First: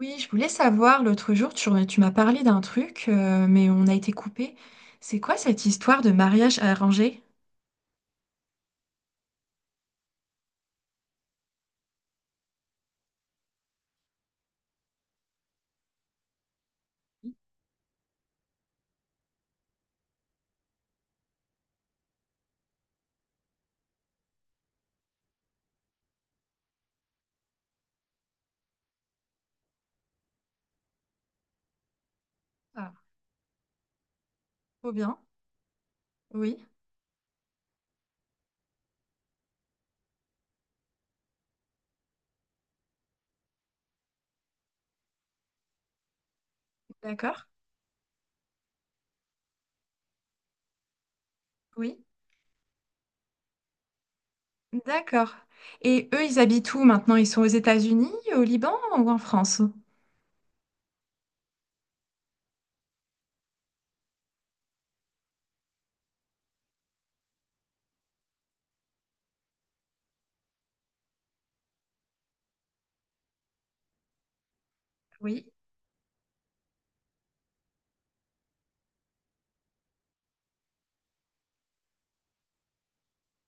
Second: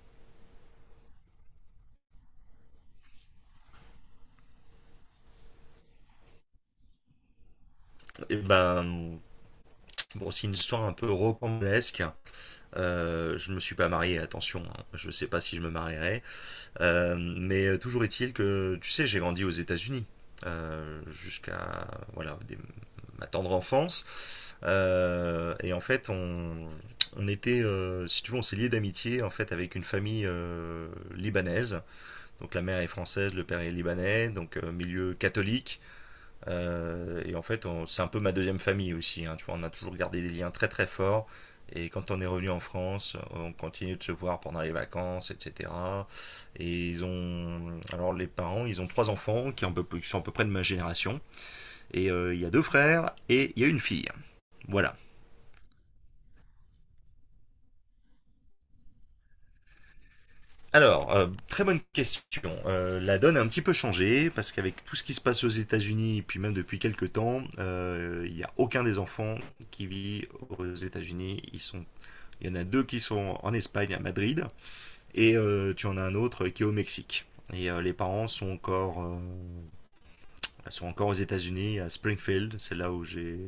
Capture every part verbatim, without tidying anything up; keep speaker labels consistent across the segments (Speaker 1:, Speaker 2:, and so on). Speaker 1: Oui, je voulais savoir, l'autre jour, tu, tu m'as parlé d'un truc, euh, mais on a été coupé. C'est quoi cette histoire de mariage arrangé?
Speaker 2: Et ben, bon, c'est une histoire un peu rocambolesque. Euh, je me suis pas marié, attention, hein. Je sais pas si je me marierai. Euh, mais toujours est-il que, tu sais, j'ai grandi aux États-Unis euh, jusqu'à voilà des- ma tendre enfance. Euh, et en fait, on, on était, euh, si tu veux, on s'est lié d'amitié en fait avec une famille euh, libanaise. Donc la mère est
Speaker 1: Ah,
Speaker 2: française, le père est libanais, donc euh,
Speaker 1: trop
Speaker 2: milieu
Speaker 1: bien.
Speaker 2: catholique.
Speaker 1: Oui,
Speaker 2: Euh, et en fait, c'est un peu ma deuxième famille aussi, hein, tu vois, on a toujours gardé des liens très très forts. Et quand on est revenu en France, on continue de se voir pendant les vacances, et cetera. Et ils
Speaker 1: d'accord.
Speaker 2: ont, alors les parents, ils ont trois enfants qui, en peu- qui sont à peu près de ma génération.
Speaker 1: Oui,
Speaker 2: Et euh, il y a deux frères et il y a une fille. Voilà.
Speaker 1: d'accord. Et eux, ils habitent où maintenant? Ils sont aux États-Unis, au Liban ou en France?
Speaker 2: Alors, euh, très bonne question. Euh, la donne a un petit peu changé parce qu'avec tout ce qui se passe aux États-Unis, et puis même depuis quelques temps, euh, il n'y a aucun des enfants qui vit aux États-Unis. Ils sont Il y en a deux qui sont en Espagne, à Madrid, et
Speaker 1: Oui,
Speaker 2: euh, tu en as un autre qui est au Mexique. Et euh, les parents sont encore, euh, sont encore aux États-Unis, à Springfield, c'est là où j'ai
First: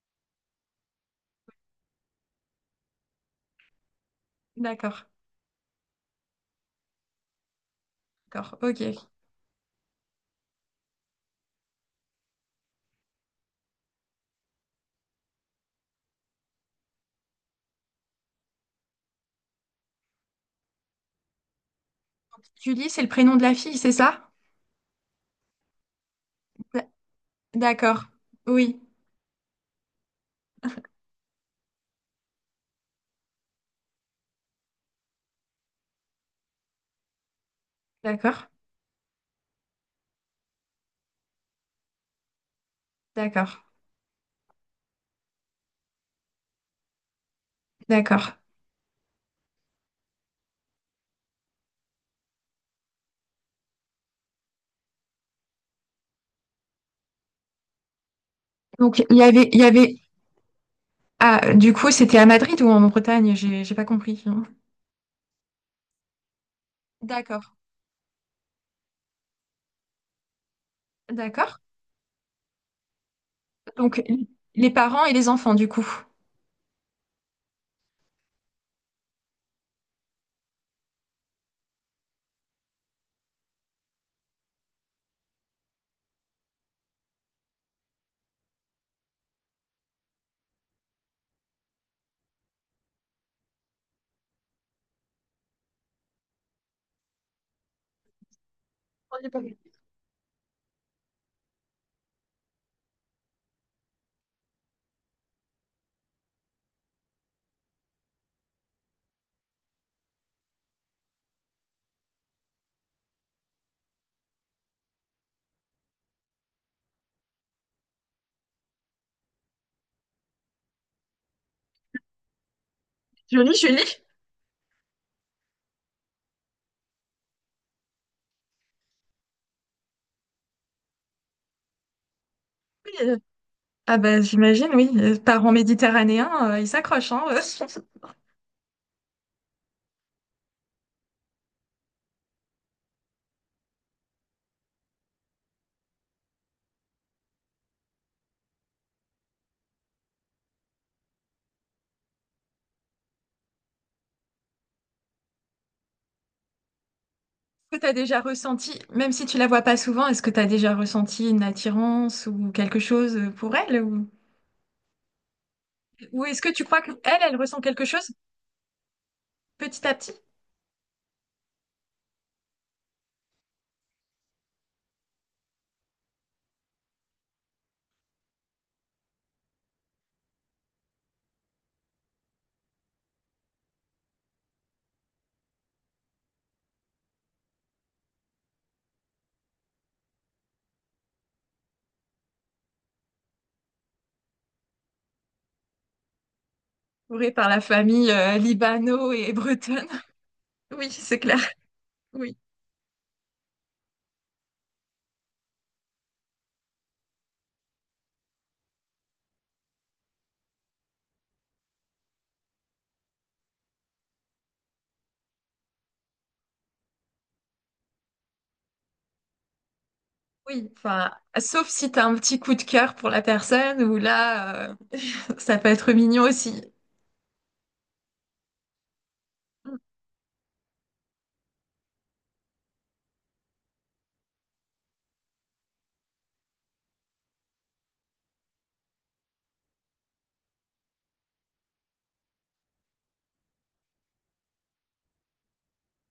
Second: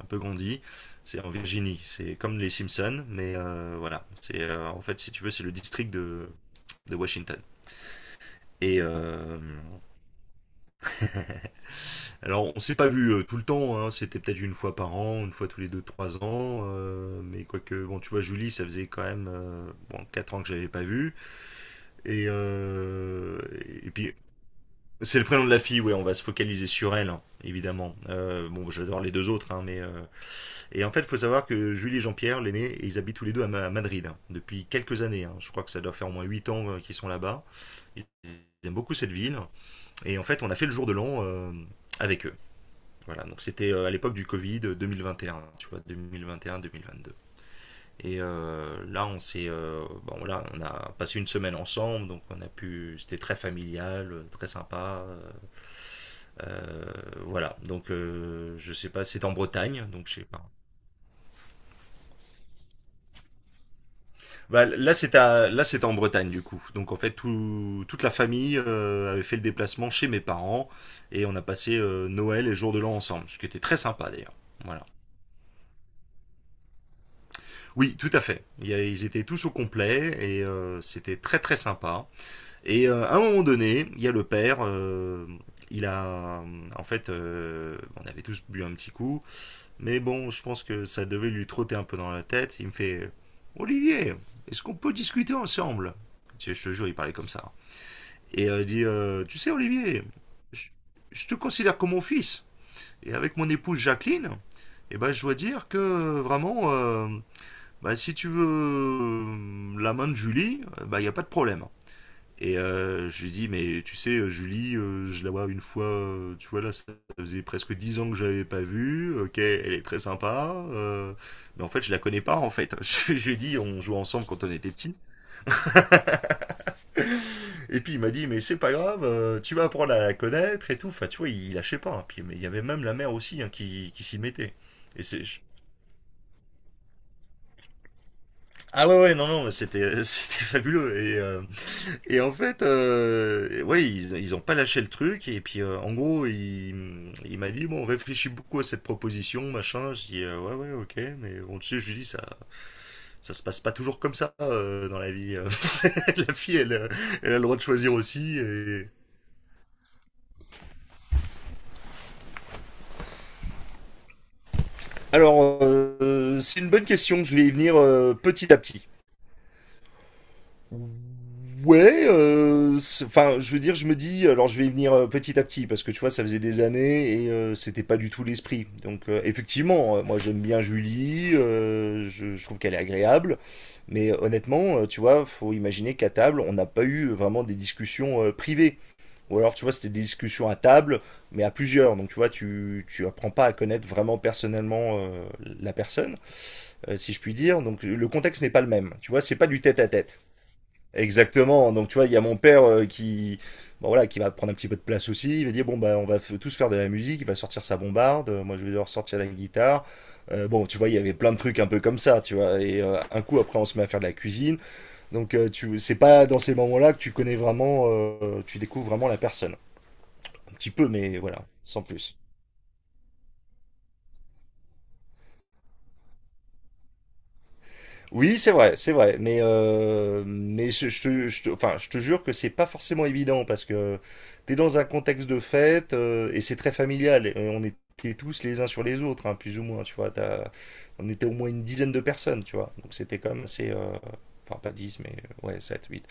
Speaker 2: un peu grandi. C'est en Virginie, c'est comme les Simpsons, mais euh, voilà. C'est euh, en fait,
Speaker 1: d'accord.
Speaker 2: si tu veux, c'est le district de, de Washington.
Speaker 1: D'accord,
Speaker 2: Et
Speaker 1: ok.
Speaker 2: euh, alors, on s'est pas vu euh, tout le temps, hein, c'était peut-être une fois par an, une fois tous les deux, trois ans, euh, mais quoique, bon, tu vois, Julie, ça faisait quand même euh, bon, quatre ans que je l'avais pas vue. Et,
Speaker 1: Julie, c'est le prénom
Speaker 2: euh,
Speaker 1: de la fille,
Speaker 2: et
Speaker 1: c'est
Speaker 2: puis,
Speaker 1: ça?
Speaker 2: c'est le prénom de la fille, ouais, on va se focaliser
Speaker 1: D-
Speaker 2: sur elle, hein, évidemment.
Speaker 1: D'accord.
Speaker 2: Euh, bon,
Speaker 1: Oui,
Speaker 2: j'adore les deux autres, hein, mais. euh, Et en fait, il faut savoir que Julie et Jean-Pierre, l'aîné, ils habitent tous les deux à, Ma- à Madrid, hein, depuis quelques années, hein. Je crois que ça doit faire au moins huit ans euh, qu'ils sont là-bas. Ils
Speaker 1: d'accord.
Speaker 2: aiment beaucoup cette ville. Et en fait, on a fait le jour de l'an euh, avec eux. Voilà, donc
Speaker 1: D'accord.
Speaker 2: c'était euh, à l'époque du Covid, euh, deux mille vingt et un, tu vois, deux mille vingt et un-deux mille vingt-deux. Et
Speaker 1: D'accord.
Speaker 2: euh, là, on s'est, euh, bon, voilà, on a passé une semaine ensemble, donc on a pu, c'était très familial, euh, très sympa, euh, euh, voilà. Donc, euh, je sais
Speaker 1: Donc,
Speaker 2: pas,
Speaker 1: il y
Speaker 2: c'est en
Speaker 1: avait, il y
Speaker 2: Bretagne,
Speaker 1: avait...
Speaker 2: donc je sais pas.
Speaker 1: Ah, du coup, c'était à Madrid ou en Bretagne? J'ai j'ai pas compris.
Speaker 2: Bah, là, c'est à, là, c'est en Bretagne du coup. Donc, en fait,
Speaker 1: D'accord.
Speaker 2: tout, toute la famille euh, avait fait le déplacement chez mes parents et on a
Speaker 1: D'accord.
Speaker 2: passé euh, Noël et Jour de l'An ensemble, ce qui était très
Speaker 1: Donc,
Speaker 2: sympa d'ailleurs.
Speaker 1: les
Speaker 2: Voilà.
Speaker 1: parents et les enfants, du coup.
Speaker 2: Oui, tout à fait. Il y a- Ils étaient tous au complet et euh, c'était très très sympa. Et euh, à un moment donné, il y a le père, euh, il a... euh, en fait, euh, on avait tous bu un petit coup, mais bon, je pense que ça devait lui trotter un peu dans la tête. Il me fait «Olivier, est-ce qu'on peut discuter ensemble?» Tu sais, je te jure, il parlait comme ça. Et euh, il dit
Speaker 1: On
Speaker 2: euh,
Speaker 1: est
Speaker 2: tu
Speaker 1: pas
Speaker 2: sais,
Speaker 1: mal.
Speaker 2: Olivier, je, je te considère comme mon fils. Et avec mon épouse Jacqueline, eh ben, je dois dire que vraiment, euh, bah, si tu veux euh, la main de Julie, il bah, n'y a pas de problème. Et euh, je lui dis, mais tu sais, euh, Julie, euh, je la vois une fois, euh, tu vois, là, ça faisait presque dix ans que je l'avais pas vue, ok, elle est très sympa, euh, mais en fait, je la connais pas, en fait. Je, je lui ai dit, on jouait ensemble quand on était petits. Et puis, il m'a dit, mais c'est pas grave, euh, tu vas apprendre à la connaître et tout. Enfin, tu vois, il lâchait pas, hein. Puis, mais il y avait même
Speaker 1: Oui,
Speaker 2: la mère
Speaker 1: euh,
Speaker 2: aussi, hein, qui,
Speaker 1: ah
Speaker 2: qui s'y
Speaker 1: bah
Speaker 2: mettait.
Speaker 1: j'imagine, oui.
Speaker 2: Et
Speaker 1: euh,
Speaker 2: c'est...
Speaker 1: Parents méditerranéens, euh, ils s'accrochent, hein. euh. Est-ce
Speaker 2: Ah ouais, ouais, non, non, mais c'était, c'était fabuleux. Et, euh, Et en fait, euh, ouais, ils, ils ont pas lâché le truc. Et puis, euh, en gros, il, il m'a dit, bon, réfléchis beaucoup à cette proposition, machin. Je dis, euh, ouais, ouais, ok. Mais bon, tu sais, je lui dis, ça, ça se passe pas toujours comme ça euh, dans la vie. euh. La fille, elle, euh, elle a le droit de
Speaker 1: que tu as
Speaker 2: choisir
Speaker 1: déjà
Speaker 2: aussi.
Speaker 1: ressenti,
Speaker 2: et-
Speaker 1: même si tu la vois pas souvent, est-ce que tu as déjà ressenti une attirance ou quelque chose euh, pour elle? Ou,
Speaker 2: Alors,
Speaker 1: ou est-ce
Speaker 2: euh,
Speaker 1: que
Speaker 2: c'est
Speaker 1: tu
Speaker 2: une
Speaker 1: crois
Speaker 2: bonne
Speaker 1: qu'elle, elle
Speaker 2: question.
Speaker 1: elle
Speaker 2: Je vais y
Speaker 1: ressent
Speaker 2: venir
Speaker 1: quelque chose
Speaker 2: euh, petit à petit.
Speaker 1: petit à petit?
Speaker 2: Ouais, euh, c'est- enfin, je veux dire, je me dis, alors je vais y venir euh, petit à petit, parce que tu vois, ça faisait des années et euh, c'était pas du tout l'esprit. Donc, euh, effectivement, euh, moi j'aime bien Julie, euh, je, je trouve qu'elle est agréable, mais euh, honnêtement, euh, tu vois, faut imaginer qu'à table, on n'a pas eu vraiment des discussions euh, privées. Ou alors, tu vois, c'était des discussions à table, mais à plusieurs. Donc, tu vois, tu, tu apprends pas à connaître vraiment personnellement euh, la personne, euh, si je
Speaker 1: Entourée
Speaker 2: puis
Speaker 1: par la
Speaker 2: dire. Donc, le
Speaker 1: famille euh,
Speaker 2: contexte n'est pas le même. Tu
Speaker 1: libano
Speaker 2: vois,
Speaker 1: et
Speaker 2: c'est pas du
Speaker 1: bretonne.
Speaker 2: tête-à-tête.
Speaker 1: Oui, c'est clair.
Speaker 2: Exactement. Donc tu vois, il y a
Speaker 1: Oui.
Speaker 2: mon père euh, qui, bon, voilà, qui va prendre un petit peu de place aussi. Il va dire bon bah on va f- tous faire de la musique. Il va sortir sa bombarde. Euh, Moi je vais devoir sortir la guitare. Euh, bon tu vois, il y avait plein de trucs un peu comme ça, tu vois. Et euh, un coup après on se met à faire de la cuisine. Donc euh, tu, c'est pas dans ces moments-là que tu connais vraiment, euh, tu découvres vraiment la personne. Un petit
Speaker 1: Oui,
Speaker 2: peu,
Speaker 1: enfin,
Speaker 2: mais voilà,
Speaker 1: sauf
Speaker 2: sans
Speaker 1: si tu as un
Speaker 2: plus.
Speaker 1: petit coup de cœur pour la personne, ou là, euh, ça peut être mignon aussi.
Speaker 2: Oui, c'est vrai, c'est vrai. Mais, euh, mais je, je te, je te- enfin, je te jure que c'est pas forcément évident parce que t'es dans un contexte de fête euh, et c'est très familial. Et on était tous les uns sur les autres, hein, plus ou moins. Tu vois, t'as- on était au moins une dizaine de personnes, tu vois. Donc c'était quand même assez, euh, enfin pas dix, mais euh, ouais, sept, huit.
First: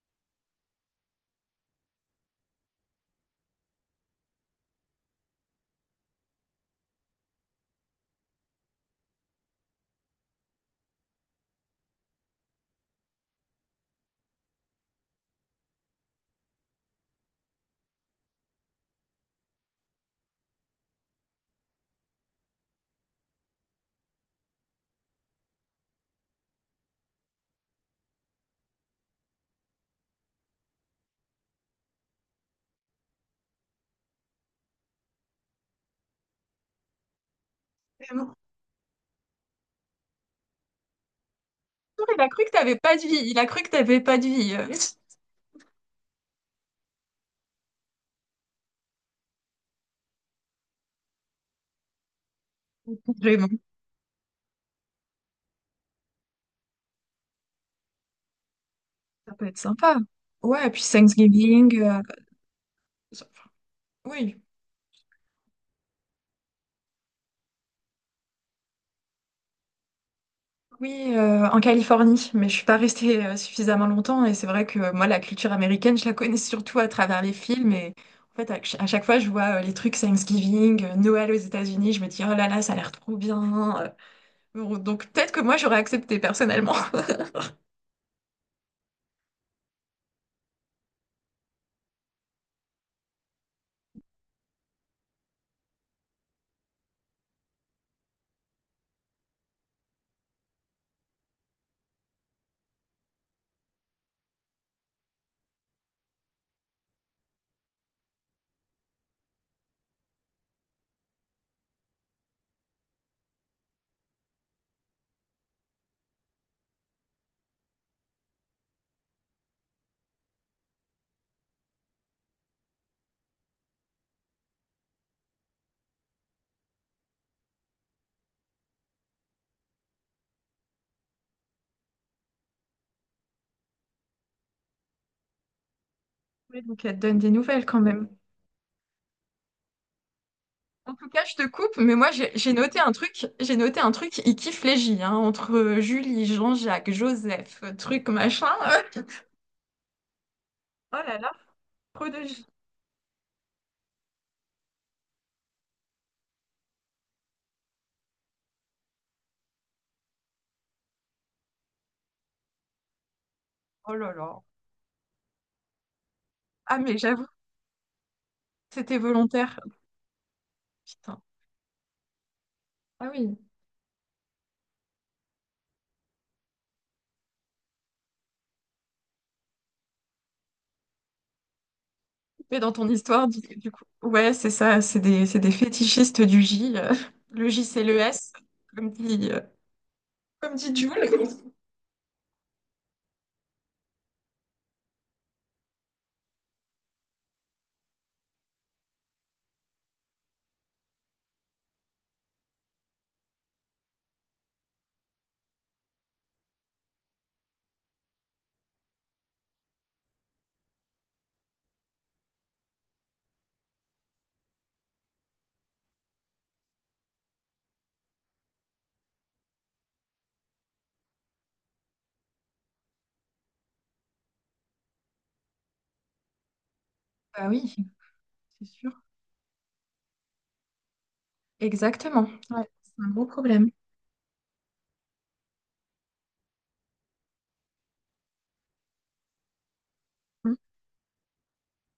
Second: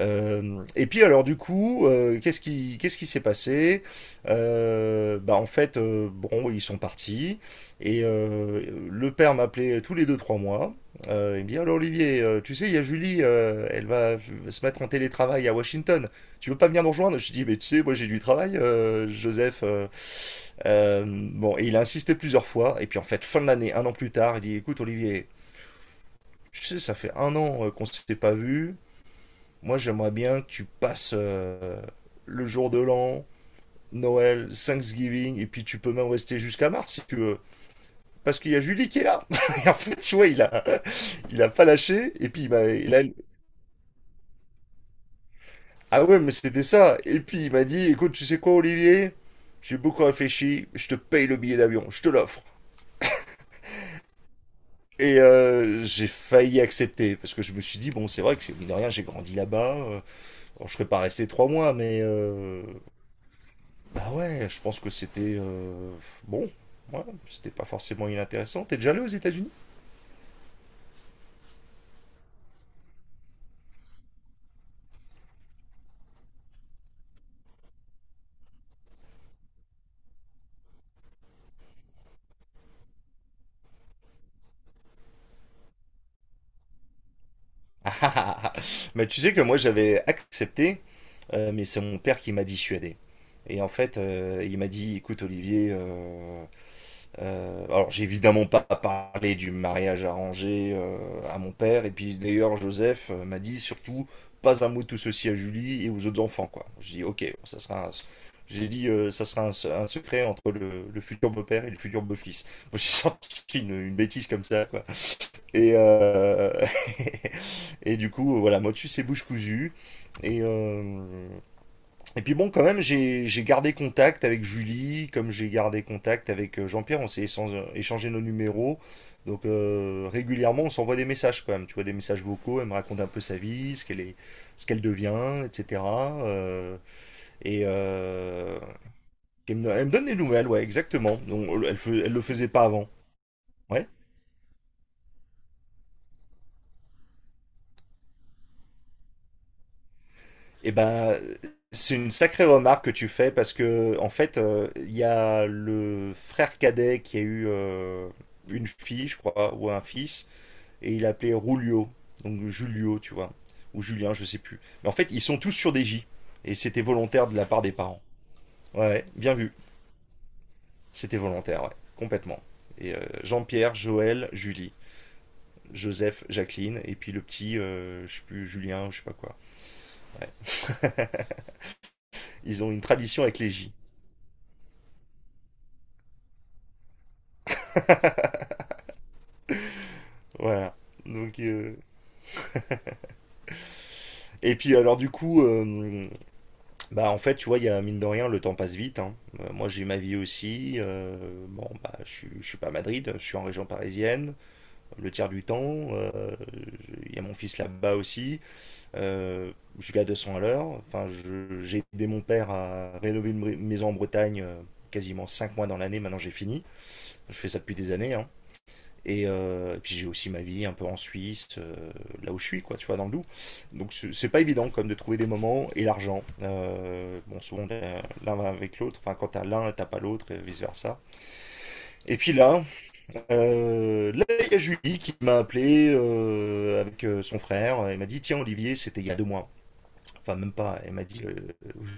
Speaker 2: Euh, et puis alors du coup, euh, qu'est-ce qui qu'est-ce qui s'est passé? euh, Bah en fait, euh, bon, ils sont partis et euh, le père m'appelait tous les deux trois mois. Euh, il me dit alors Olivier, euh, tu sais, il y a Julie, euh, elle va se mettre en télétravail à Washington. Tu veux pas venir nous rejoindre? Je dis mais tu sais, moi j'ai du travail, euh, Joseph. euh, euh, bon, et il a insisté plusieurs fois. Et puis en fait, fin de l'année, un an plus tard, il dit écoute Olivier, tu sais, ça fait un an euh, qu'on s'était pas vu. Moi, j'aimerais bien que tu passes euh, le jour de l'an, Noël, Thanksgiving, et puis tu peux même rester jusqu'à mars si tu veux.
Speaker 1: Vraiment.
Speaker 2: Parce qu'il y a Julie qui est là. Et en fait, tu vois, il a, il a pas lâché.
Speaker 1: Il a
Speaker 2: Et
Speaker 1: cru
Speaker 2: puis,
Speaker 1: que
Speaker 2: il m'a,
Speaker 1: t'avais
Speaker 2: il
Speaker 1: pas de
Speaker 2: a-
Speaker 1: vie. Il a cru que t'avais pas de vie. euh.
Speaker 2: ah ouais, mais c'était ça. Et puis, il m'a dit, écoute, tu sais quoi, Olivier? J'ai beaucoup réfléchi. Je te paye le billet d'avion. Je te l'offre.
Speaker 1: Vraiment,
Speaker 2: Et euh, j'ai failli accepter parce que je me suis dit bon c'est vrai que c'est- mine de rien j'ai
Speaker 1: ça
Speaker 2: grandi
Speaker 1: peut être
Speaker 2: là-bas,
Speaker 1: sympa.
Speaker 2: euh,
Speaker 1: Ouais,
Speaker 2: bon,
Speaker 1: et
Speaker 2: je
Speaker 1: puis
Speaker 2: serais pas resté trois mois
Speaker 1: Thanksgiving.
Speaker 2: mais
Speaker 1: euh,
Speaker 2: euh,
Speaker 1: ça- enfin,
Speaker 2: Bah
Speaker 1: oui,
Speaker 2: ouais, je pense que c'était euh, bon. Ouais, c'était pas forcément inintéressant. T'es déjà allé aux États-Unis?
Speaker 1: oui, euh, en Californie. Mais je suis pas restée euh, suffisamment longtemps. Et c'est vrai que euh, moi, la culture américaine, je la connais surtout à travers les films. Et en fait, à, ch- à chaque fois, je vois euh, les trucs Thanksgiving, euh, Noël aux États-Unis. Je me dis, oh là là, ça a l'air trop bien. euh. Bon, donc peut-être que moi, j'aurais accepté personnellement.
Speaker 2: Ah ah ah ah. Bah, tu sais que moi j'avais accepté, euh, mais c'est mon père qui m'a dissuadé. Et en fait, euh, il m'a dit, écoute Olivier, euh, Euh, alors, j'ai évidemment pas parlé du mariage arrangé euh, à mon père. Et puis, d'ailleurs, Joseph euh, m'a dit surtout pas un mot de tout ceci à Julie et aux autres enfants, quoi. J'ai dit, ok, bon, ça sera un. J'ai dit, euh, ça sera un, se- un secret entre le, le futur beau-père et le futur beau-fils. Moi, j'ai sorti une, une bêtise comme ça, quoi. Et, euh, et du coup, voilà, Motus, c'est bouche cousue. Et, euh, et puis bon, quand même, j'ai j'ai gardé contact avec Julie, comme j'ai gardé contact avec euh, Jean-Pierre, on s'est échan- euh, échangé nos numéros. Donc euh, régulièrement, on s'envoie des messages quand même, tu vois, des messages vocaux, elle me raconte un peu sa vie, ce qu'elle est, ce qu'elle devient, et cetera.
Speaker 1: Ouais,
Speaker 2: Euh,
Speaker 1: donc elle te donne des
Speaker 2: et
Speaker 1: nouvelles quand même.
Speaker 2: euh, elle me, elle me donne des nouvelles, ouais,
Speaker 1: En tout
Speaker 2: exactement.
Speaker 1: cas, je te
Speaker 2: Donc,
Speaker 1: coupe,
Speaker 2: elle,
Speaker 1: mais
Speaker 2: fe-
Speaker 1: moi
Speaker 2: elle le
Speaker 1: j'ai
Speaker 2: faisait
Speaker 1: j'ai
Speaker 2: pas
Speaker 1: noté
Speaker 2: avant.
Speaker 1: un truc, j'ai noté
Speaker 2: Ouais.
Speaker 1: un truc, il kiffe les J, hein, entre Julie, Jean-Jacques, Joseph, truc machin.
Speaker 2: Eh
Speaker 1: Oh
Speaker 2: ben,
Speaker 1: là là,
Speaker 2: c'est
Speaker 1: trop
Speaker 2: une
Speaker 1: de J.
Speaker 2: sacrée remarque que tu fais parce que, en fait, euh, il y a le frère cadet qui a eu euh, une fille, je crois, ou un fils, et il l'appelait Rulio, donc Julio, tu vois, ou
Speaker 1: Oh là
Speaker 2: Julien, je sais
Speaker 1: là.
Speaker 2: plus. Mais en fait, ils sont tous sur des J, et
Speaker 1: Ah
Speaker 2: c'était
Speaker 1: mais j'avoue,
Speaker 2: volontaire de la part des parents. Ouais,
Speaker 1: c'était
Speaker 2: ouais, bien vu,
Speaker 1: volontaire.
Speaker 2: c'était
Speaker 1: Putain.
Speaker 2: volontaire, ouais, complètement. Et euh,
Speaker 1: Ah oui.
Speaker 2: Jean-Pierre, Joël, Julie, Joseph, Jacqueline, et puis le petit, euh, je sais plus, Julien, je sais pas quoi. Ouais.
Speaker 1: Mais
Speaker 2: Ils ont
Speaker 1: dans
Speaker 2: une
Speaker 1: ton
Speaker 2: tradition
Speaker 1: histoire,
Speaker 2: avec
Speaker 1: du,
Speaker 2: les
Speaker 1: du
Speaker 2: J.
Speaker 1: coup. Ouais, c'est ça, c'est des, c'est des fétichistes du J. euh, le J, c'est le S, comme dit, euh, comme dit
Speaker 2: Voilà.
Speaker 1: Jules.
Speaker 2: Donc, euh, Et puis alors du coup, euh, bah en fait tu vois, il y a mine de rien, le temps passe vite, hein. Euh, moi, j'ai ma vie aussi. Euh, bon bah je suis, je suis pas à Madrid, je suis en région parisienne. Le tiers du temps, euh, il y a mon fils là-bas aussi. Euh, je vais à deux cents à l'heure. Enfin, je- j'ai aidé mon père à rénover une bri- maison en Bretagne, euh, quasiment cinq mois dans l'année, maintenant j'ai fini. Je fais ça depuis des années, hein. Et, euh, et puis j'ai aussi ma vie un peu en Suisse, euh, là où je suis, quoi, tu vois, dans le Doubs. Donc c'est c'est pas évident comme de trouver des moments et l'argent. Euh, bon,
Speaker 1: Bah
Speaker 2: souvent
Speaker 1: oui,
Speaker 2: l'un l'un va
Speaker 1: c'est
Speaker 2: avec
Speaker 1: sûr.
Speaker 2: l'autre. Enfin, quand t'as l'un, t'as pas l'autre, et vice versa. Et
Speaker 1: Exactement.
Speaker 2: puis là,
Speaker 1: Ouais, c'est un gros problème.
Speaker 2: euh, là il y a Julie qui m'a appelé euh, avec euh, son frère. Elle m'a dit tiens Olivier, c'était il y a deux mois. Enfin
Speaker 1: Hmm.
Speaker 2: même pas. Elle m'a dit euh,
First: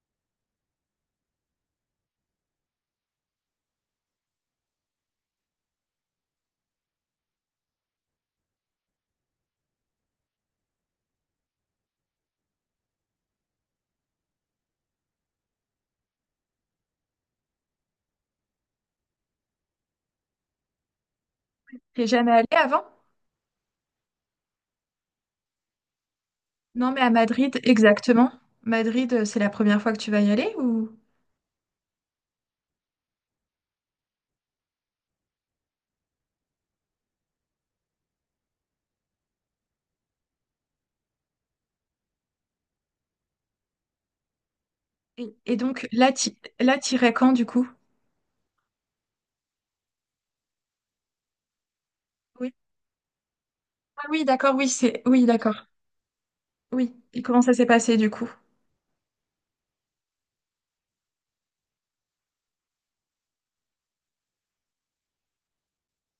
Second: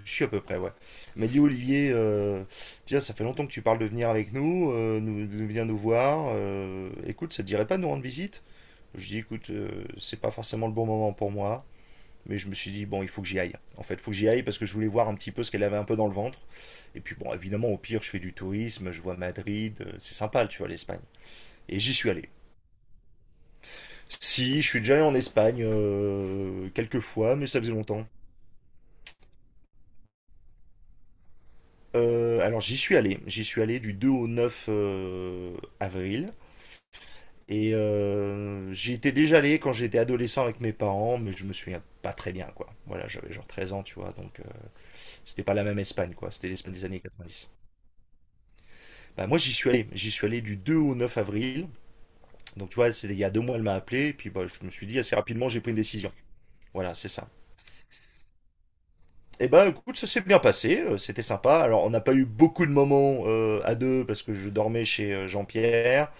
Speaker 2: je suis à peu près, ouais. Elle m'a dit Olivier, euh, tiens, ça fait longtemps que tu parles de venir avec nous, euh, nous de venir nous voir. Euh, écoute, ça te dirait pas de nous rendre visite? Je dis, écoute, euh, c'est pas forcément le bon moment pour moi, mais je me suis dit, bon, il faut que j'y aille. En fait, il faut que j'y aille parce que je voulais voir un petit peu ce qu'elle avait un peu dans le ventre. Et puis, bon, évidemment, au pire, je fais du tourisme, je vois Madrid, euh, c'est sympa, tu vois, l'Espagne. Et j'y
Speaker 1: T'es
Speaker 2: suis allé.
Speaker 1: jamais allé avant?
Speaker 2: Si, je suis déjà allé en Espagne euh,
Speaker 1: Non,
Speaker 2: quelques
Speaker 1: mais à
Speaker 2: fois, mais
Speaker 1: Madrid,
Speaker 2: ça faisait longtemps.
Speaker 1: exactement. Madrid, euh, c'est la première fois que tu vas y aller ou...
Speaker 2: Euh, alors, j'y suis allé. J'y suis allé du deux au neuf euh, avril. Et euh, j'y étais déjà allé quand j'étais adolescent avec mes parents, mais je me souviens pas très bien, quoi. Voilà, j'avais genre treize ans, tu vois, donc, euh,
Speaker 1: Et,
Speaker 2: C'était pas
Speaker 1: et
Speaker 2: la même
Speaker 1: donc, là,
Speaker 2: Espagne, quoi.
Speaker 1: t'y-
Speaker 2: C'était l'Espagne
Speaker 1: là,
Speaker 2: des années
Speaker 1: t'irais quand, du
Speaker 2: quatre-vingt-dix.
Speaker 1: coup?
Speaker 2: Bah, moi, j'y suis allé. J'y suis allé du deux au neuf avril.
Speaker 1: Oui.
Speaker 2: Donc, tu vois, c'est- il y a deux mois, elle m'a
Speaker 1: Ah
Speaker 2: appelé. Et
Speaker 1: oui,
Speaker 2: puis, bah,
Speaker 1: d'accord,
Speaker 2: je
Speaker 1: oui,
Speaker 2: me suis dit,
Speaker 1: c'est...
Speaker 2: assez
Speaker 1: Oui,
Speaker 2: rapidement, j'ai
Speaker 1: d'accord.
Speaker 2: pris une décision.
Speaker 1: Oui.
Speaker 2: Voilà, c'est
Speaker 1: Et
Speaker 2: ça.
Speaker 1: comment ça s'est passé, du coup?
Speaker 2: Et ben, écoute, ça s'est bien passé. euh, C'était sympa. Alors, on n'a pas eu beaucoup de moments euh, à deux parce que je dormais chez euh, Jean-Pierre.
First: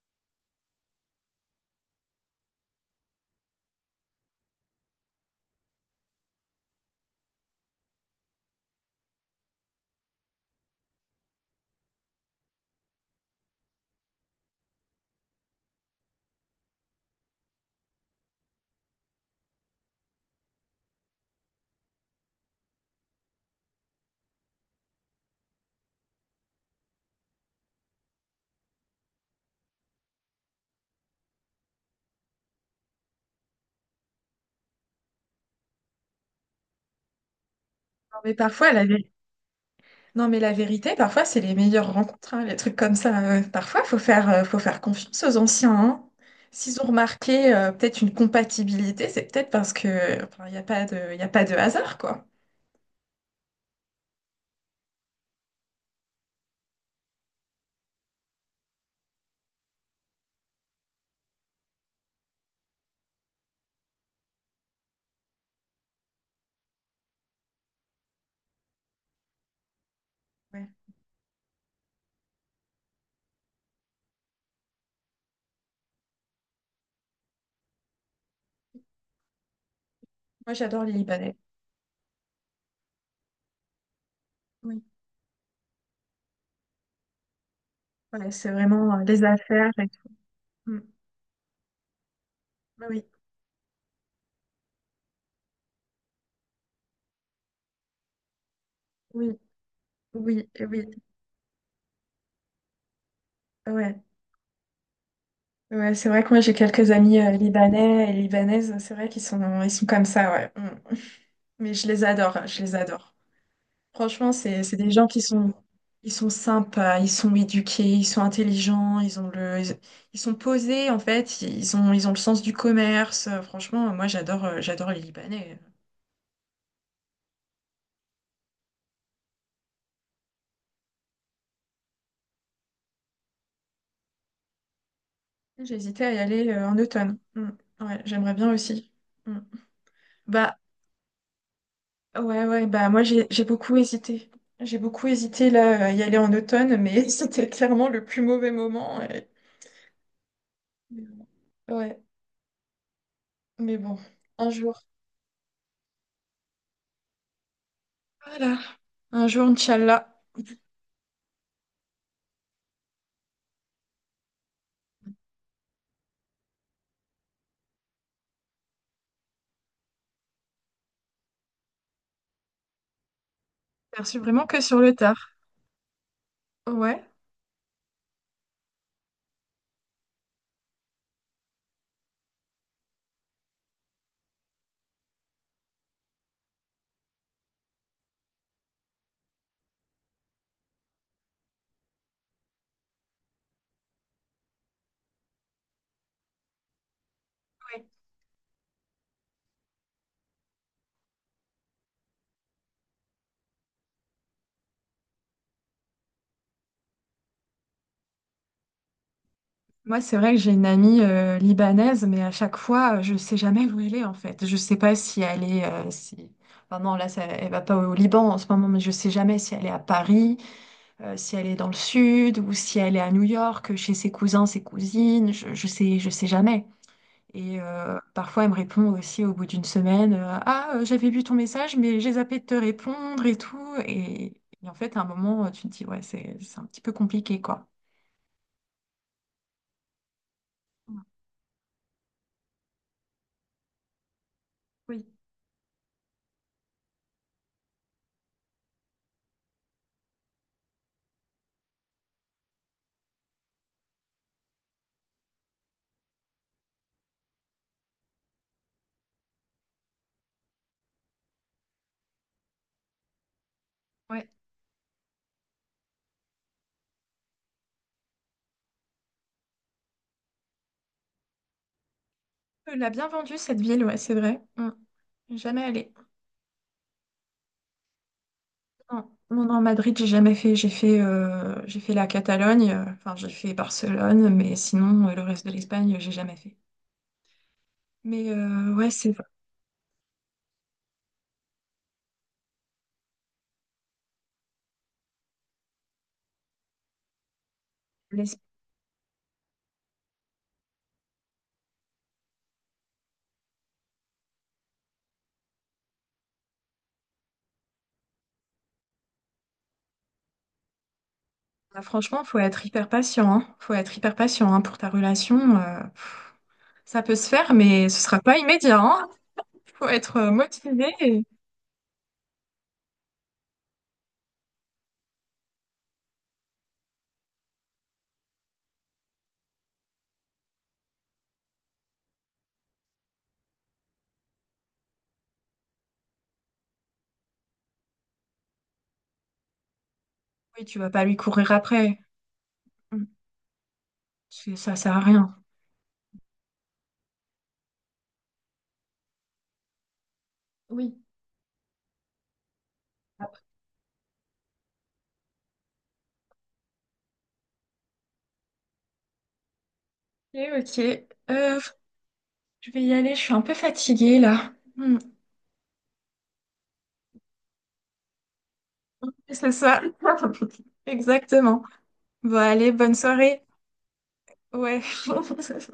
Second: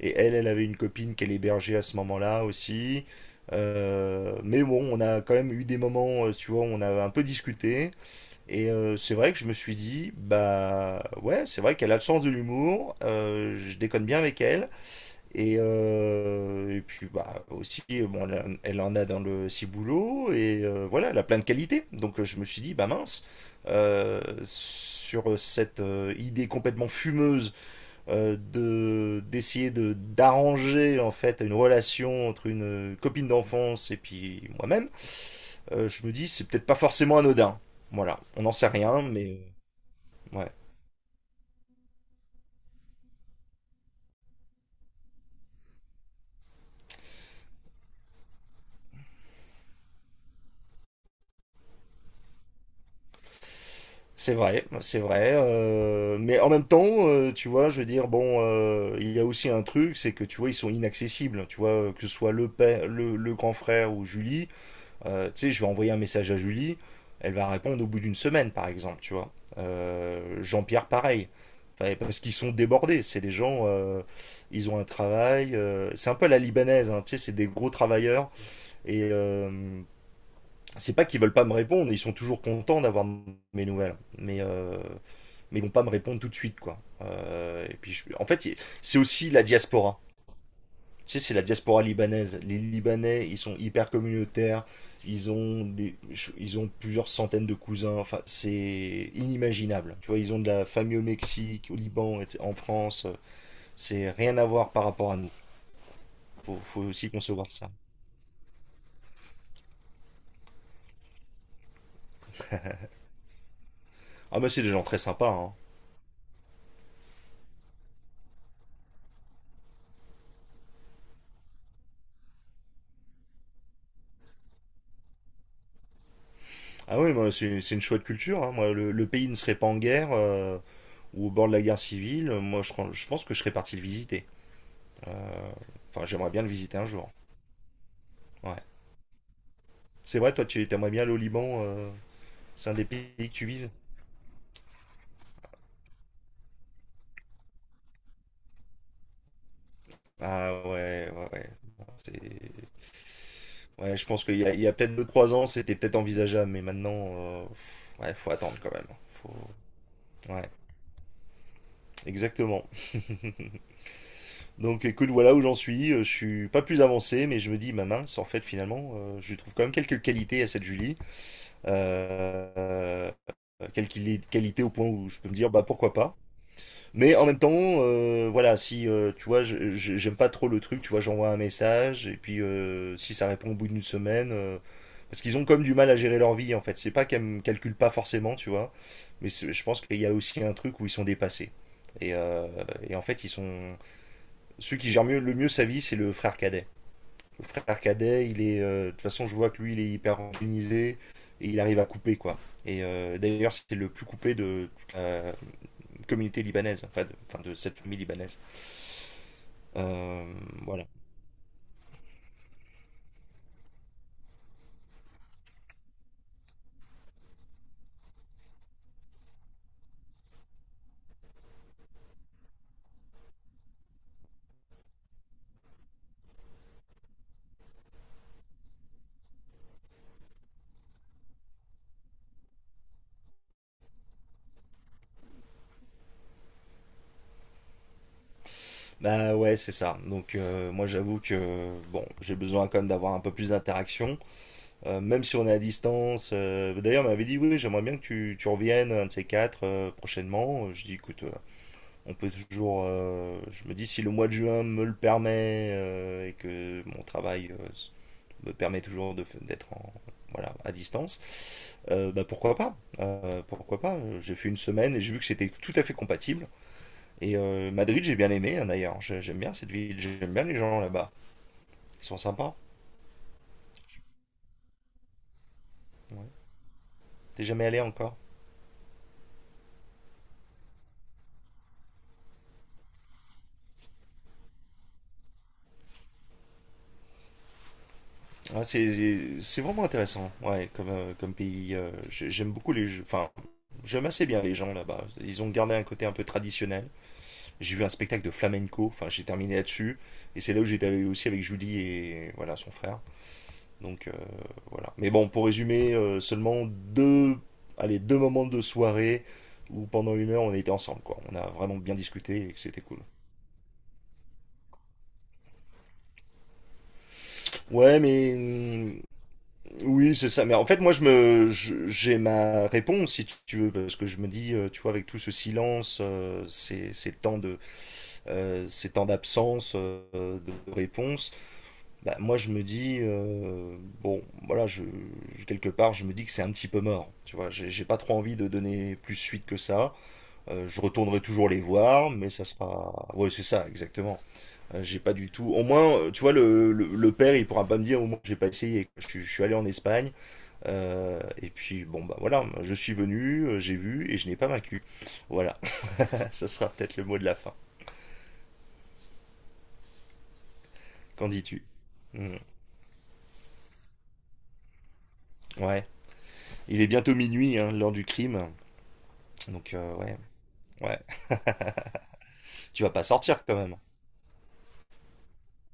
Speaker 2: Et elle, elle avait une copine qu'elle hébergeait à ce moment-là aussi. Euh, mais bon, on a quand même eu des moments, euh, tu vois, où on a un peu discuté. Et euh, c'est vrai que je me suis dit, bah ouais, c'est vrai qu'elle a le sens de l'humour, euh, je déconne bien avec elle. Et, euh, et puis bah aussi, bon, elle, en- elle en a dans le ciboulot, et euh, voilà, elle a plein de qualités. Donc euh, je me suis dit, bah mince, euh, sur cette euh, idée complètement fumeuse euh, de d'essayer de d'arranger en fait une relation entre une copine d'enfance et puis moi-même, euh, je me dis, c'est peut-être pas forcément anodin.
Speaker 1: Non,
Speaker 2: Voilà,
Speaker 1: mais
Speaker 2: on n'en sait
Speaker 1: parfois, la
Speaker 2: rien,
Speaker 1: vé-
Speaker 2: mais...
Speaker 1: Non, mais
Speaker 2: Ouais.
Speaker 1: la vérité, parfois, c'est les meilleures rencontres, hein, les trucs comme ça. Euh, parfois, faut faire, euh, faut faire confiance aux anciens, hein. S'ils ont remarqué, euh, peut-être une compatibilité, c'est peut-être parce que, enfin, il n'y a pas de, y a pas de hasard, quoi.
Speaker 2: C'est vrai, c'est vrai. Euh, mais en même temps, euh, tu vois, je veux dire, bon, euh, il y a aussi un truc, c'est que tu vois, ils sont inaccessibles. Tu vois, euh, que ce soit le père, le, le grand frère ou Julie, euh, tu sais, je vais envoyer un message à Julie, elle va répondre au bout d'une semaine, par exemple, tu vois. Euh,
Speaker 1: Ouais.
Speaker 2: Jean-Pierre, pareil. Enfin, parce qu'ils sont débordés. C'est des gens, euh, ils ont un travail. Euh, c'est un peu à la libanaise, hein, tu sais, c'est des gros travailleurs. Et euh,
Speaker 1: Moi,
Speaker 2: enfin,
Speaker 1: j'adore les
Speaker 2: c'est pas qu'ils veulent
Speaker 1: Libanais.
Speaker 2: pas me répondre, ils sont toujours contents d'avoir mes nouvelles, mais euh,
Speaker 1: Oui.
Speaker 2: mais ils vont pas me répondre tout de suite, quoi. Euh, et puis je- en
Speaker 1: Voilà,
Speaker 2: fait,
Speaker 1: c'est
Speaker 2: y- c'est
Speaker 1: vraiment, euh, les
Speaker 2: aussi la
Speaker 1: affaires et
Speaker 2: diaspora.
Speaker 1: tout. Mm.
Speaker 2: Tu sais, c'est la diaspora libanaise. Les
Speaker 1: Oui,
Speaker 2: Libanais, ils sont hyper communautaires. Ils ont des, ils ont plusieurs centaines de cousins. Enfin, c'est
Speaker 1: oui,
Speaker 2: inimaginable. Tu vois, ils ont
Speaker 1: oui,
Speaker 2: de la
Speaker 1: oui,
Speaker 2: famille au Mexique, au Liban, et- cetera, en France.
Speaker 1: ouais.
Speaker 2: C'est rien à voir par rapport à nous.
Speaker 1: Ouais, c'est vrai que moi j'ai
Speaker 2: Faut, faut
Speaker 1: quelques
Speaker 2: aussi
Speaker 1: amis euh,
Speaker 2: concevoir ça.
Speaker 1: libanais et libanaises, c'est vrai qu'ils sont, ils sont comme ça, ouais. Mm. Mm. Mais je les adore, hein, je les adore. Franchement,
Speaker 2: Ah, mais
Speaker 1: c'est,
Speaker 2: c'est des
Speaker 1: c'est
Speaker 2: gens
Speaker 1: des
Speaker 2: très
Speaker 1: gens qui
Speaker 2: sympas,
Speaker 1: sont,
Speaker 2: hein.
Speaker 1: ils sont sympas, ils sont éduqués, ils sont intelligents, ils ont le, ils, ils sont posés en fait, ils ont, ils ont le sens du commerce. Euh, Franchement, moi j'adore, euh, j'adore les Libanais.
Speaker 2: Ah oui, moi, c'est c'est une chouette culture, hein. Moi, le, le pays ne serait pas en guerre euh, ou au bord de la guerre civile. euh, Moi, je, crois- je pense que je serais parti le visiter.
Speaker 1: J'ai
Speaker 2: Enfin,
Speaker 1: hésité à y
Speaker 2: j'aimerais bien
Speaker 1: aller
Speaker 2: le
Speaker 1: euh, en
Speaker 2: visiter un jour.
Speaker 1: automne. Mm. Ouais, j'aimerais bien
Speaker 2: Ouais.
Speaker 1: aussi. Mm.
Speaker 2: C'est vrai, toi,
Speaker 1: Bah,
Speaker 2: tu aimerais bien le Liban, euh,
Speaker 1: ouais, ouais,
Speaker 2: c'est un des
Speaker 1: bah moi
Speaker 2: pays que
Speaker 1: j'ai j'ai
Speaker 2: tu vises.
Speaker 1: beaucoup hésité. J'ai beaucoup hésité là à y aller en automne, mais c'était clairement le plus mauvais moment. Et-
Speaker 2: Ah ouais, ouais, ouais. Bon,
Speaker 1: Ouais,
Speaker 2: c'est-
Speaker 1: mais bon,
Speaker 2: ouais, je pense qu'il y
Speaker 1: un
Speaker 2: a, il y a
Speaker 1: jour.
Speaker 2: peut-être deux, trois ans, c'était peut-être envisageable, mais maintenant, euh, ouais, faut
Speaker 1: Voilà.
Speaker 2: attendre quand même.
Speaker 1: Un
Speaker 2: Faut-
Speaker 1: jour, Inch'Allah.
Speaker 2: Ouais, exactement. Donc écoute, voilà où j'en suis. Euh, Je suis pas plus avancé, mais je me dis, ma mince, en fait, finalement, euh, je lui trouve quand même quelques qualités à cette Julie,
Speaker 1: Perçu
Speaker 2: quelques
Speaker 1: vraiment que
Speaker 2: qualité au
Speaker 1: sur
Speaker 2: point
Speaker 1: le
Speaker 2: où je peux
Speaker 1: tard.
Speaker 2: me dire, bah pourquoi pas.
Speaker 1: Ouais.
Speaker 2: Mais en même temps, euh, voilà, si euh, tu vois, je je- j'aime pas trop le truc, tu vois, j'envoie un message et puis euh, si ça répond au bout d'une semaine, euh, parce qu'ils ont comme du mal à gérer leur vie en fait, c'est pas qu'elles me calculent pas forcément, tu vois, mais c'est- je pense qu'il y a aussi un truc où ils sont dépassés, et, euh, et en fait ils sont ceux qui gèrent mieux, le mieux sa vie, c'est le frère cadet. Le frère
Speaker 1: Ouais.
Speaker 2: cadet, il est, euh, de toute façon, je vois que lui, il est hyper organisé, et il arrive à couper, quoi. Et euh, d'ailleurs, c'est le plus coupé de toute la communauté libanaise, enfin de, enfin, de cette famille libanaise.
Speaker 1: Moi, c'est vrai
Speaker 2: Euh,
Speaker 1: que j'ai une
Speaker 2: voilà.
Speaker 1: amie euh, libanaise, mais à chaque fois, euh, je sais jamais où elle est en fait. Je sais pas si elle est, euh, si... Enfin non, là, ça, elle va pas au Liban en ce moment, mais je sais jamais si elle est à Paris, Euh, si elle est dans le sud ou si elle est à New York, chez ses cousins, ses cousines, je, je sais, je sais jamais. Et euh, parfois, elle me répond aussi au bout d'une semaine, euh, ah, euh, j'avais vu ton message, mais j'ai zappé de te répondre et tout. Et, et en fait, à un moment, euh, tu te dis, ouais, c'est, c'est un petit peu compliqué, quoi.
Speaker 2: Bah ouais, c'est ça. Donc euh, moi, j'avoue que bon, j'ai besoin quand même d'avoir un peu plus d'interaction, euh,
Speaker 1: Oui,
Speaker 2: même si on est à distance. Euh, d'ailleurs, on m'avait dit oui, j'aimerais bien que tu, tu reviennes un de ces quatre, euh, prochainement. Je dis, écoute, euh, on peut toujours. Euh, je me dis, si le mois de juin me le permet euh, et que mon travail euh, me permet toujours de d'être en- voilà, à distance, euh, bah pourquoi pas? Euh, pourquoi pas? Euh,
Speaker 1: ouais.
Speaker 2: J'ai fait une semaine et j'ai vu que c'était tout à fait compatible. Et euh, Madrid, j'ai bien aimé, hein, d'ailleurs. J'ai- J'aime bien cette ville, j'aime bien les gens là-bas. Ils sont sympas.
Speaker 1: Elle l'a bien vendue, cette ville, ouais, c'est vrai. Mm. Jamais allé.
Speaker 2: Ouais. T'es jamais allé encore?
Speaker 1: Non, non, non, Madrid, j'ai jamais fait. J'ai fait, euh, j'ai fait la Catalogne, euh, enfin, j'ai fait Barcelone, mais sinon, euh, le reste de l'Espagne, j'ai jamais fait. Mais
Speaker 2: Ah,
Speaker 1: euh, ouais, c'est
Speaker 2: c'est c'est vraiment intéressant, ouais, comme, euh, comme pays. Euh, j'ai- j'aime beaucoup les. Enfin, j'aime assez bien les gens là-bas. Ils ont gardé un côté un peu traditionnel. J'ai vu un spectacle de
Speaker 1: les-
Speaker 2: flamenco, enfin j'ai terminé là-dessus, et c'est là où j'étais aussi avec Julie et voilà son frère. Donc euh, voilà. Mais bon, pour résumer, euh, seulement deux, allez, deux moments de soirée où pendant une heure on était ensemble, quoi. On a vraiment bien
Speaker 1: franchement, faut
Speaker 2: discuté et que
Speaker 1: être
Speaker 2: c'était
Speaker 1: hyper
Speaker 2: cool.
Speaker 1: patient, hein. Faut être hyper patient hein, pour ta relation. Euh. Ça peut se faire, mais
Speaker 2: Ouais,
Speaker 1: ce sera
Speaker 2: mais
Speaker 1: pas immédiat,
Speaker 2: hum,
Speaker 1: hein. Faut
Speaker 2: oui,
Speaker 1: être
Speaker 2: c'est
Speaker 1: euh,
Speaker 2: ça. Mais en fait,
Speaker 1: motivé.
Speaker 2: moi, je
Speaker 1: Et-
Speaker 2: me, je- j'ai ma réponse si tu veux, parce que je me dis, euh, tu vois, avec tout ce silence, euh, ces, ces temps de, euh, ces temps d'absence, euh, de réponse. Bah, moi je me dis, euh, bon voilà, je je- quelque part je me dis que c'est un petit peu mort, tu vois, j'ai j'ai pas trop envie de donner plus suite que ça.
Speaker 1: Oui,
Speaker 2: Euh,
Speaker 1: tu
Speaker 2: je
Speaker 1: vas pas lui
Speaker 2: retournerai toujours
Speaker 1: courir
Speaker 2: les
Speaker 1: après.
Speaker 2: voir, mais ça
Speaker 1: Mm.
Speaker 2: sera, ouais, c'est ça, exactement.
Speaker 1: C'est- Ça
Speaker 2: Euh,
Speaker 1: sert à
Speaker 2: j'ai pas du
Speaker 1: rien.
Speaker 2: tout, au moins euh, tu vois, le, le, le père, il pourra pas me dire, au moins j'ai pas essayé, je, suis- je suis allé en Espagne,
Speaker 1: Oui.
Speaker 2: euh, et puis bon bah voilà, je suis venu, euh, j'ai vu et je n'ai pas vaincu. Voilà. Ça sera peut-être le mot de la fin,
Speaker 1: Après, ok.
Speaker 2: qu'en
Speaker 1: Euh,
Speaker 2: dis-tu? Hmm.
Speaker 1: je vais y aller. Je suis un peu fatiguée là. Mm.
Speaker 2: Ouais, il est bientôt minuit, hein, l'heure du crime.
Speaker 1: C'est
Speaker 2: Donc
Speaker 1: ça.
Speaker 2: euh, ouais. Ouais.
Speaker 1: Exactement. Bon, allez,
Speaker 2: Tu vas
Speaker 1: bonne
Speaker 2: pas sortir
Speaker 1: soirée.
Speaker 2: quand même.
Speaker 1: Ouais.